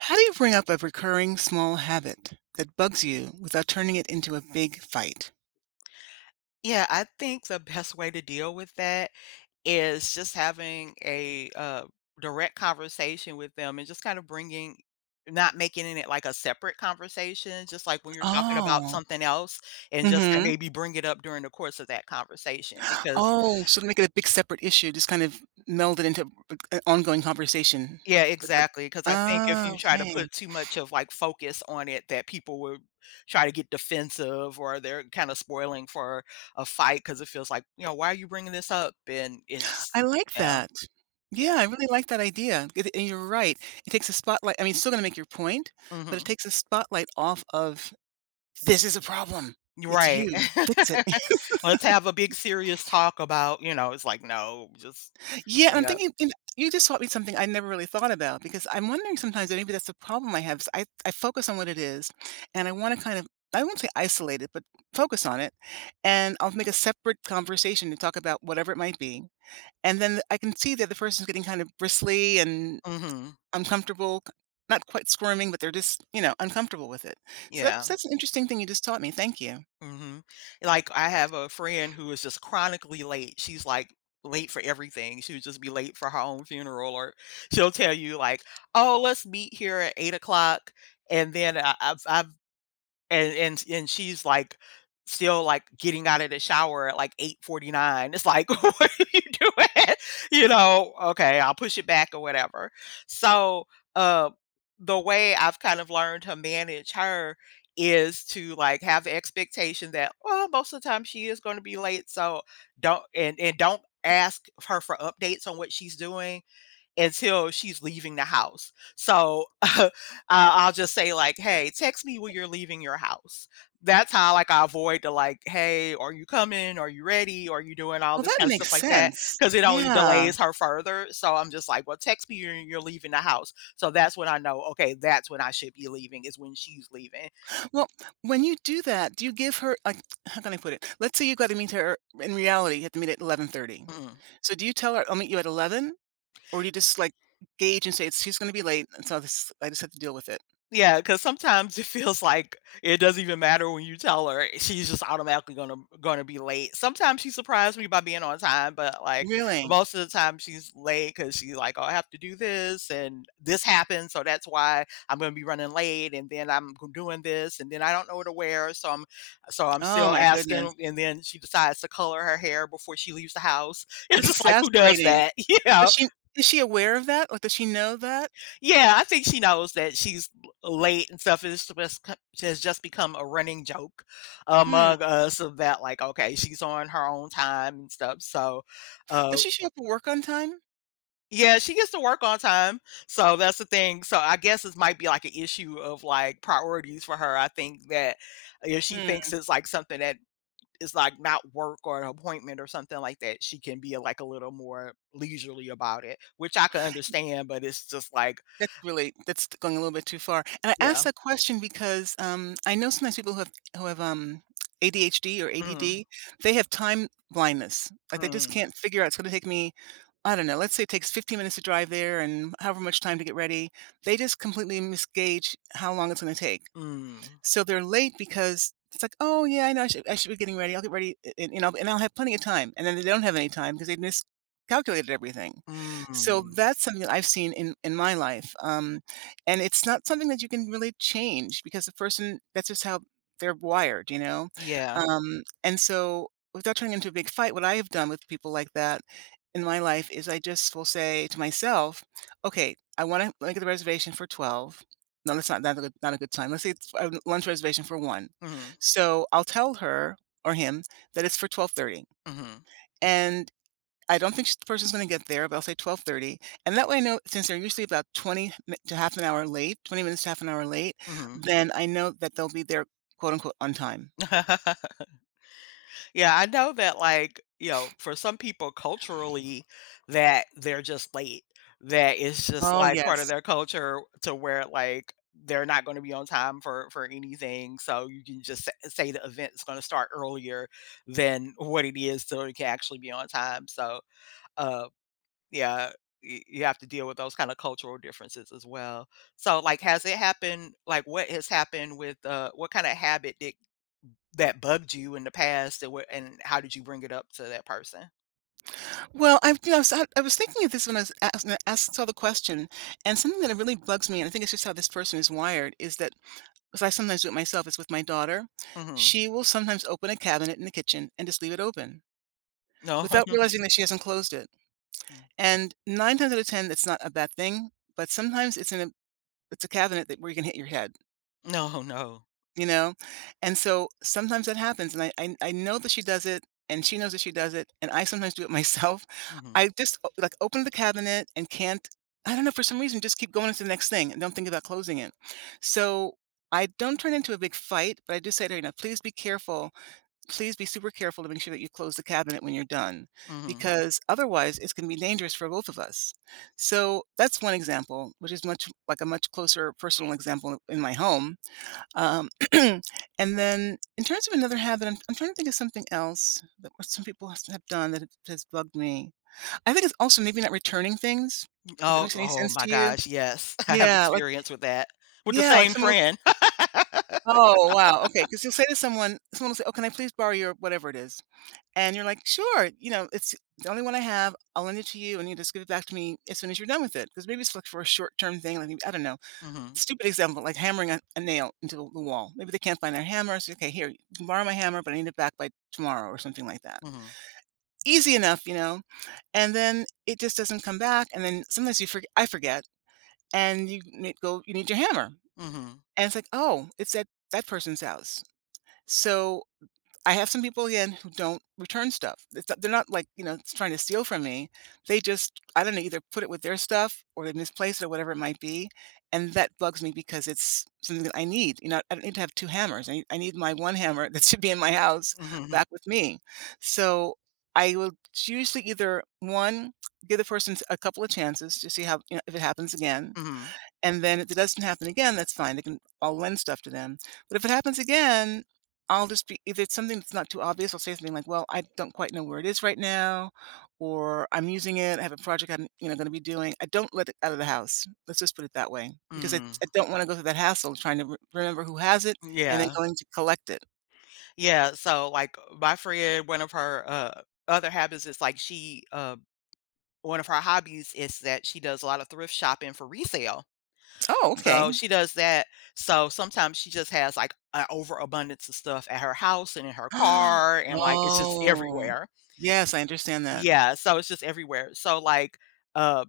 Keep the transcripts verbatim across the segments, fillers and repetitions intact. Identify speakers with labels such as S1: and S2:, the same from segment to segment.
S1: How do you bring up a recurring small habit that bugs you without turning it into a big fight?
S2: Yeah, I think the best way to deal with that is just having a uh, direct conversation with them and just kind of bringing not making it like a separate conversation, just like when you're talking about
S1: Oh.
S2: something else and
S1: mm
S2: just kind of
S1: Mhm.
S2: maybe bring it up during the course of that conversation because
S1: Oh, so to make it a big separate issue, just kind of meld it into an ongoing conversation.
S2: yeah
S1: Without…
S2: exactly, because I think
S1: Ah,
S2: if you try to
S1: okay.
S2: put too much of like focus on it that people will try to get defensive or they're kind of spoiling for a fight because it feels like, you know, why are you bringing this up? And it's
S1: I like
S2: yeah
S1: that. Yeah,
S2: Yeah.
S1: I really like that idea. It and you're right. It takes a spotlight, I mean, it's still gonna make your point, but it
S2: Hmm.
S1: takes a spotlight off of, "This is a problem. It's
S2: Right.
S1: you. Fix it."
S2: Let's have a big serious talk about, you know, it's like, "No, just
S1: Yeah, and I'm
S2: bring it up."
S1: thinking, you know, you just taught me something I never really thought about, because I'm wondering sometimes that maybe that's the problem I have is I, I focus on what it is, and I want to kind of, I won't say isolate it, but focus on it. And I'll make a separate conversation to talk about whatever it might be. And then I can see that the person's getting kind of bristly and
S2: Mhm.
S1: uncomfortable, c- not quite squirming, but they're just, you know, uncomfortable with it. So that's,
S2: Yeah.
S1: that's an interesting thing you just taught me. Thank you.
S2: Mhm. Like, I have a friend who is just chronically late. She's, like, late for everything. She would just be late for her own funeral, or she'll tell you, like, "Oh, let's meet here at eight o'clock, and then I I've I've And and and she's, like, still, like, getting out of the shower at, like, eight forty-nine. It's like, "What are you doing?" You know? "Okay, I'll push it back," or whatever. So, uh, the way I've kind of learned to manage her is to, like, have the expectation that, well, most of the time she is gonna be late, so don't and and don't ask her for updates on what she's doing until she's leaving the house. So, uh, I'll just say like, "Hey, text me when you're leaving your house." That's how, like, I avoid the, like, "Hey, are you coming? Are you ready? Are you doing all
S1: Oh,
S2: this
S1: that
S2: kinda stuff
S1: makes
S2: like that?"
S1: sense.
S2: Because it only
S1: Yeah.
S2: delays her further. So I'm just like, "Well, text me when you're leaving the house." So that's when I know, okay, that's when I should be leaving is when she's leaving.
S1: Well, when you do that, do you give her like, how can I put it? Let's say you got to meet her, in reality, you have to meet at eleven thirty.
S2: Mm.
S1: So do you tell her I'll meet you at eleven, or do you just like gauge and say it's she's going to be late, and so this I just have to deal with it?
S2: Yeah, cause sometimes it feels like it doesn't even matter when you tell her, eh, she's just automatically gonna gonna be late. Sometimes she surprised me by being on time, but, like,
S1: Really?
S2: most of the time she's late because she's like, "Oh, I have to do this, and this happened, so that's why I'm gonna be running late, and then I'm g doing this, and then I don't know what to wear, so I'm so I'm
S1: Oh
S2: still
S1: my goodness.
S2: asking," and then she decides to color her hair before she leaves the house. It's
S1: That's
S2: just like, who does
S1: exasperating.
S2: that? You
S1: Does
S2: know?
S1: she, is she aware of that? Like, does she know that?
S2: Yeah, I think she knows that she's late and stuff. And It's just, co- has just become a running joke
S1: Hmm.
S2: among us of that, like, okay, she's on her own time and stuff. So, uh,
S1: Does she show up for work on time?
S2: yeah, she gets to work on time. So that's the thing. So I guess this might be like an issue of like priorities for her. I think that if she
S1: Hmm.
S2: thinks it's like something that is like not work or an appointment or something like that, she can be like a little more leisurely about it, which I can understand, but it's just like,
S1: That's really, that's going a little bit too far. And I asked
S2: yeah.
S1: that question because, um, I know sometimes people who have, who have, um, A D H D or
S2: Mhm.
S1: A D D, they have time blindness. Like, they just
S2: Mhm.
S1: can't figure out, "It's gonna take me…" I don't know, let's say it takes fifteen minutes to drive there and however much time to get ready. They just completely misgauge how long it's gonna take.
S2: Mm,
S1: So they're late because it's like, "Oh, yeah, I know I should I should be getting ready. I'll get ready, and, you know, and I'll have plenty of time." And then they don't have any time because they miscalculated everything. So
S2: mm,
S1: that's something that I've seen in in my life, um, and it's not something that you can really change because the person, that's just how they're wired, you know?
S2: yeah.
S1: Um, and so without turning into a big fight, what I have done with people like that in my life is I just will say to myself, "Okay, I wanna make the reservation for twelve. No, that's not not a good not a good time. Let's say it's a lunch reservation for one"
S2: Mhm.
S1: So, I'll tell her or him that it's for twelve thirty,
S2: Mhm.
S1: and I don't think sh the person's gonna get there, but I'll say twelve thirty, and that way I know since they're usually about twenty mi to half an hour late, twenty minutes to half an hour late,
S2: Mhm.
S1: then I know that they'll be there, quote, unquote, "on time."
S2: Yeah, I know that, like, you know, for some people culturally, that they're just late, that it's just,
S1: Oh,
S2: like, part
S1: yes.
S2: of their culture to where, like, they're not gonna be on time for for anything, so you can just sa say the event's gonna start earlier than what it is so it can actually be on time, so, uh. Yeah, y you have to deal with those kinda cultural differences as well. So, like, has it happened like, what has happened with, uh what kinda habit did that bugged you in the past and what and how did you bring it up to that person?
S1: Well, I you know, so I was thinking of this when I was asked asked saw the question, and something that really bugs me, and I think it's just how this person is wired, is that, 'cause I sometimes do it myself, it's with my daughter.
S2: Mhm.
S1: She will sometimes open a cabinet in the kitchen and just leave it open
S2: No.
S1: without realizing that she hasn't closed it.
S2: Mm.
S1: And nine times out of ten, that's not a bad thing, but sometimes it's in a it's a cabinet that where you can hit your head.
S2: No, no.
S1: You know? And so sometimes that happens, and I I I know that she does it, and she knows that she does it, and I sometimes do it myself.
S2: Mhm.
S1: I just, o like, open the cabinet and can't, I don't know, for some reason, just keep going into the next thing and don't think about closing it. So, I don't turn into a big fight, but I do say to her, you know, "Please be careful. Please be super careful to make sure that you close the cabinet when you're done,
S2: Mhm.
S1: because otherwise it's gonna be dangerous for both of us." So, that's one example, which is much like a much closer, personal example in my home. Um, and then in terms of another habit, I'm, I'm trying to think of something else that what some people has- have done that it- has bugged me. I think it's also maybe not returning things, if that
S2: Oh,
S1: makes any
S2: oh
S1: sense
S2: my
S1: to you.
S2: gosh, yes. I have
S1: Yeah, like,
S2: experience with that, with the
S1: yeah, like
S2: same
S1: someone will s-
S2: friend.
S1: oh wow, okay, because you'll say to someone, someone will say, "Oh, can I please borrow your whatever it is?" And you're like, "Sure, you know, it's the only one I have. I'll lend it to you, and you just give it back to me as soon as you're done with it." Because maybe it's like for a short term thing, like maybe, I don't know,
S2: Mhm.
S1: stupid example, like hammering a, a nail into the wall. Maybe they can't find their hammer. So, okay, here, you can borrow my hammer, but I need it back by tomorrow or something like that.
S2: Mhm.
S1: Easy enough, you know. And then it just doesn't come back. And then sometimes you forget, I forget, and you need, go, you need your hammer.
S2: Mhm.
S1: And it's like, oh, it's at that person's house. So I have some people again who don't return stuff. It's not, they're not like, you know, s- trying to steal from me. They just, I don't know, either put it with their stuff or they misplace it or whatever it might be, and that bugs me because it's something that I need. You know, I don't need to have two hammers. I need, I need my one hammer that should be in my house
S2: Mhm.
S1: back with me. So I will usually either one, give the person a couple of chances to see how, you know, if it happens again,
S2: Mhm.
S1: and then if it doesn't happen again, that's fine. I can I'll lend stuff to them. But if it happens again, I'll just be, if it's something that's not too obvious, I'll say something like, "Well, I don't quite know where it is right now," or "I'm using it. I have a project I'm, you know, going to be doing." I don't let it out of the house. Let's just put it that way, because I,
S2: Mhm.
S1: I don't want to go through that hassle of trying to re- remember who has it
S2: Mm.
S1: and then
S2: Yeah.
S1: going to collect it.
S2: Yeah, so, like, my friend, one of her, uh, other habits is, like, she, uh one of her hobbies is that she does a lot of thrift shopping for resale.
S1: Oh, okay.
S2: So, she does that, so sometimes she just has, like, an overabundance of stuff at her house and in her car, and, like, it's just
S1: Oh,
S2: everywhere.
S1: yes, I understand that.
S2: Yeah, so it's just everywhere. So, like, um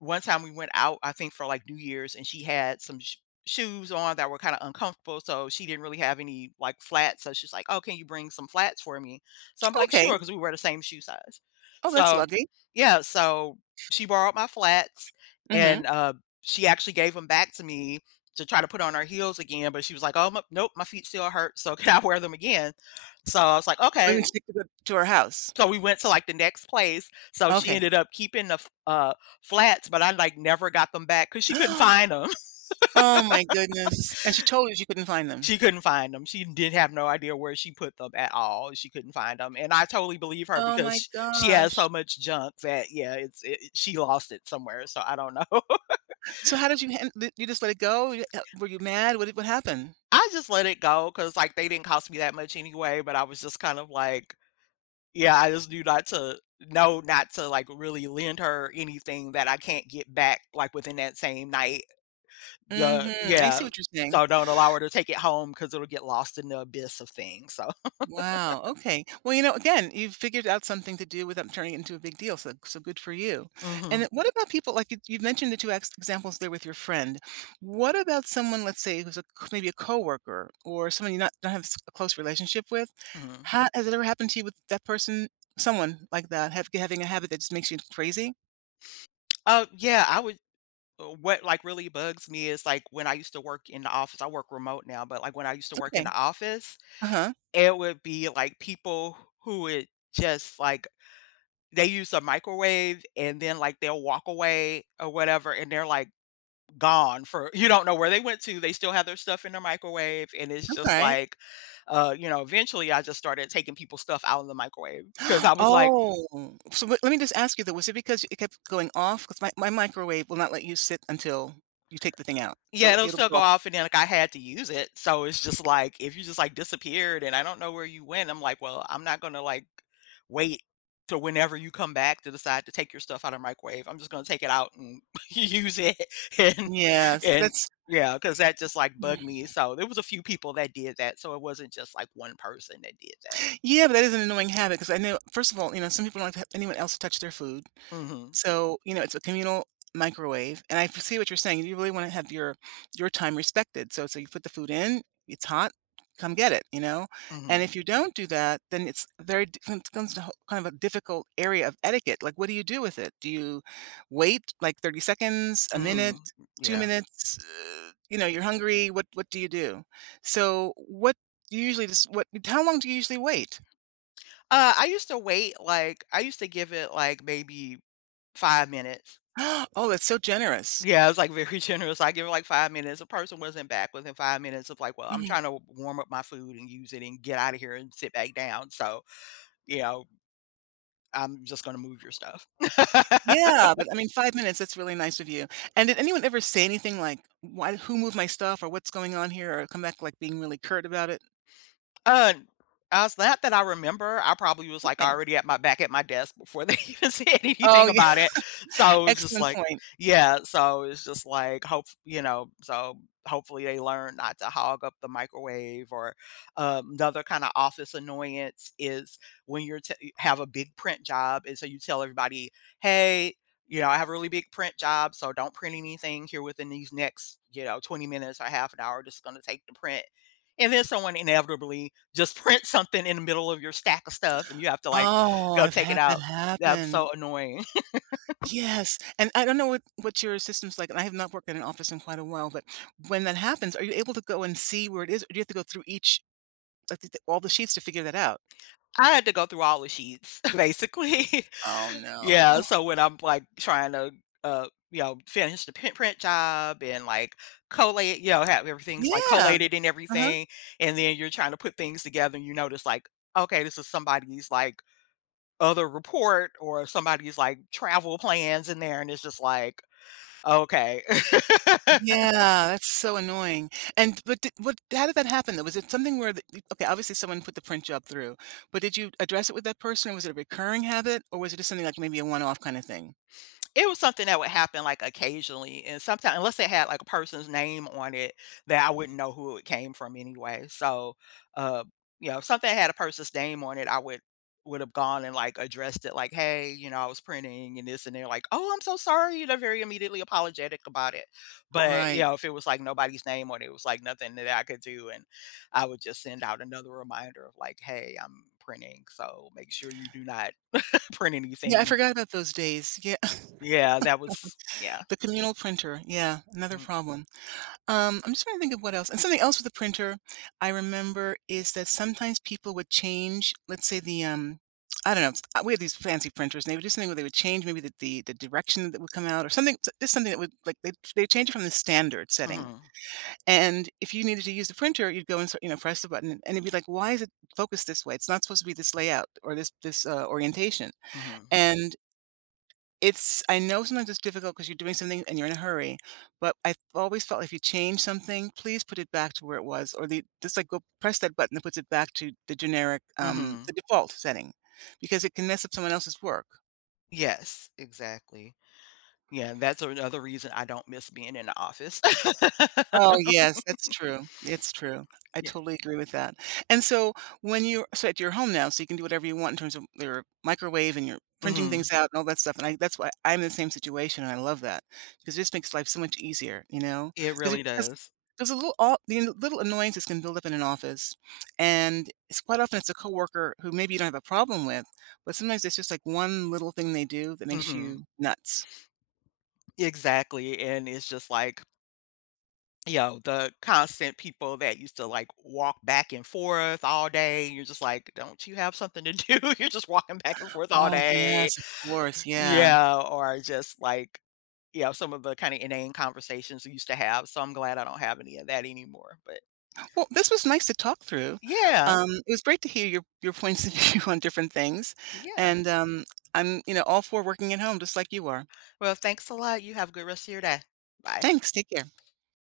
S2: one time we went out, I think for like New Year's, and she had some sh- shoes on that were kind of uncomfortable. So she didn't really have any like flats. So she's like, "Oh, can you bring some flats for me?" So I'm like,
S1: Okay.
S2: "Sure," because we wear the same shoe size.
S1: Oh, that's
S2: So
S1: lucky.
S2: yeah, so she borrowed my flats
S1: Mm-hmm.
S2: and uh, she actually gave them back to me to try to put on her heels again. But she was like, "Oh, my, nope, my feet still hurt. So can I wear them again?" So I was like,
S1: We
S2: "Okay."
S1: can stick to, the, to our house.
S2: So we went to, like, the next place, so she
S1: Okay.
S2: ended up keeping the f uh, flats, but I, like, never got them back because she couldn't find find them.
S1: Oh my goodness, and she told you she couldn't find them?
S2: She couldn't find find them. She did not have no idea where she put them at all. She couldn't find find them, and I totally believe her
S1: Oh
S2: because
S1: my
S2: sh- she has
S1: gosh.
S2: so much junk that yeah, it's it it she lost it somewhere, so I don't know.
S1: So how did you han d you just let it go? You, uh, were you mad? What did what happened?
S2: I just let it go because like, they didn't cost me that much anyway, but I was just kind of like, yeah, I just knew not to know not to, like, really lend her anything that I can't get back, like, within that same night. The
S1: Mhm, I see
S2: yeah.
S1: what you're saying.
S2: So don't allow her to take it home because 'cause it'll get lost in the abyss of things, so.
S1: Wow. Okay. Well, you know, again, you've figured out something to do without turning it into a big deal. So, so good for you. And
S2: Mhm.
S1: then what about people like, you, you've mentioned the two ex- examples there with your friend? What about someone, let's say, who's a, c- maybe a coworker or someone you not don't have s- a close relationship with?
S2: Mhm.
S1: Ha Has it ever happened to you with that person, someone like that, have, having a habit that just makes you crazy?
S2: Uh, yeah, I would uh, what, like, really bugs me is, like, when I used to work in the office I work remote now, but, like, when I used to work in
S1: Okay.
S2: the office,
S1: Uh huh.
S2: it would be, like, people who would just, like they use a microwave and then, like, they'll walk away or whatever, and they're, like, gone for you don't know where they went to. They still have their stuff in their microwave, and it's just
S1: Okay.
S2: like, uh, you know, eventually I just started taking people's stuff out of the microwave because I was like,
S1: Oh, so, let let me just ask you though, was it because it kept going off? Because my my microwave will not let you sit until you take the thing out,
S2: yeah,
S1: so
S2: it'll
S1: it'll
S2: still
S1: go
S2: go
S1: off.
S2: off and then, like, I had to use it, so it's just, like, if you just, like, disappeared and I don't know where you went, I'm like, "Well, I'm not gonna, like, wait to whenever you come back to decide to take your stuff out of the microwave. I'm just gonna take it out and use it," and
S1: Yes,
S2: and
S1: that's…
S2: yeah, because that just, like, bugged me, so there was a few people that did that, so it wasn't just, like, one person that did that.
S1: Yeah, but that is an annoying habit because I know, first of all, you know, some people don't like to have anyone else touch their food.
S2: Mm.
S1: So, you know, it's a communal microwave, and I f see what you're saying. You really wanna have your your time respected. So, so you put the food in, it's hot, come get it, you know?
S2: Mhm.
S1: And
S2: Mhm.
S1: if you don't do that, then it's very d com comes to ho kind of a difficult area of etiquette. Like, what do you do with it? Do you wait, like, thirty seconds, a minute,
S2: Mhm.
S1: two
S2: Yeah.
S1: minutes? Uh, you know, you're hungry. What what do you do? So, what do you usually, just what, how long do you usually wait?
S2: Uh, I used to wait, like I used to give it, like, maybe five minutes.
S1: Oh, that's so generous.
S2: Yeah, I was, like, very generous. I give, her like, five minutes. The person wasn't back within five minutes of, like, "Well, I'm
S1: Mhm.
S2: trying to warm up my food and use it and get out of here and sit back down, so, you know, I'm just gonna move your stuff."
S1: Yeah, but I mean, five minutes, that's really nice of you. And did anyone ever say anything like, "Why, who moved my stuff?" or "What's going on here?" or come back, like, being really curt about it?
S2: Uh, uh, not that I remember, I probably was, like,
S1: Okay.
S2: already at my back at my desk before they even said
S1: Oh,
S2: anything
S1: yeah,
S2: about it. So, it was just
S1: excellent
S2: like
S1: point.
S2: yeah, so it's just like hope you know, so hopefully they learn not to hog up the microwave or, um, another kinda office annoyance is when you're t have a big print job, and so you tell everybody, "Hey, you know, I have a really big print job, so don't print anything here within these next, you know, twenty minutes or half an hour, just gonna take the print." And then someone inevitably just prints something in the middle of your stack of stuff, and you have to, like,
S1: Oh,
S2: go
S1: I've
S2: take it
S1: had that
S2: out. That's
S1: happen.
S2: so annoying.
S1: Yes, and I don't know what what your system's like, and I have not worked in an office in quite a while, but when that happens, are you able to go and see where it is, or do you have to go through each, like, th all the sheets to figure that out?
S2: I had to go through all the sheets, basically.
S1: Oh,
S2: Yeah,
S1: no.
S2: so when I'm, like, trying to, uh, you know, finish the print print job and, like, collate you know, have everything's, like,
S1: Yeah.
S2: collated and
S1: Uh-huh.
S2: everything, and then you're trying to put things together, and you notice, like, okay, this is somebody's, like, other report or somebody's, like, travel plans in there, and it's just like, okay.
S1: Yeah, that's so annoying. And but did, what? How did that happen, though? Was it something where? The, okay, obviously someone put the print job through, but did you address it with that person? Was it a recurring habit, or was it just something like maybe a one-off kind of thing?
S2: It was something that would happen, like, occasionally, and sometimes unless it had, like, a person's name on it, that I wouldn't know who it came from anyway, so, uh, you know, if something had a person's name on it, I would would've gone and, like, addressed it, like, "Hey," you know, "I was printing and this," and they're like, "Oh, I'm so sorry," you know, very immediately apologetic about it, but, you
S1: Right.
S2: know, if it was, like, nobody's name on it, it was, like, nothing that I could do, and I would just send out another reminder of, like, "Hey, I'm printing, so make sure you do not print
S1: Yeah, I
S2: anything."
S1: forgot about those days. Yeah,
S2: Yeah, that was yeah.
S1: the communal printer. Yeah, another
S2: Mm.
S1: problem. Um, I'm just trying to think of what else. And something else with the printer I remember is that sometimes people would change, let's say the um I don't know, uh, we had these fancy printers and they would do something where they would change maybe the, the, the direction that would come out or something, s- just something that would, like, they they change it from the standard setting.
S2: Mhm.
S1: And if you needed to use the printer, you'd go and sort- you know, press the button and it'd be like, why is it focused this way? It's not supposed to be this layout or this this, uh, orientation.
S2: Mhm.
S1: And it's, I know sometimes it's difficult because, 'cause you're doing something and you're in a hurry, but I've always felt if you change something, please put it back to where it was or the just, like, go press that button that puts it back to the generic, um the
S2: Mhm.
S1: default setting, because it can mess up someone else's work.
S2: Yes, exactly. Yeah, that's another reason I don't miss being in the office.
S1: Oh, yes, that's true. It's true. I
S2: Yeah.
S1: totally agree with that. And so when you're, so at your home now, so you can do whatever you want in terms of your microwave and you're printing things
S2: Mhm.
S1: out and all that stuff. And I, that's why I'm in the same situation, and I love that because it just makes life so much easier, you know?
S2: It
S1: Because
S2: really does.
S1: there's a little, all the little annoyances can build up in an office, and it's quite often it's a coworker who maybe you don't have a problem with, but sometimes it's just like one little thing they do that makes you
S2: Mhm.
S1: nuts.
S2: Exactly, and it's just like, yo, the constant people that used to, like, walk back and forth all day, you're just like, "Don't you have something to do? You're just walking back and forth all
S1: Oh
S2: day."
S1: yes, of course, yeah.
S2: Yeah, or just, like, you know, some of the kinda inane conversations we used to have, so I'm glad I don't have any of that anymore, but
S1: Well, this was nice to talk through.
S2: yeah.
S1: Um, it was great to hear your your points of view on different things,
S2: Yeah.
S1: and um, I'm, you know, all for working at home just like you are.
S2: Well, thanks a lot. You have a good rest of your day. Bye.
S1: Thanks. Take care.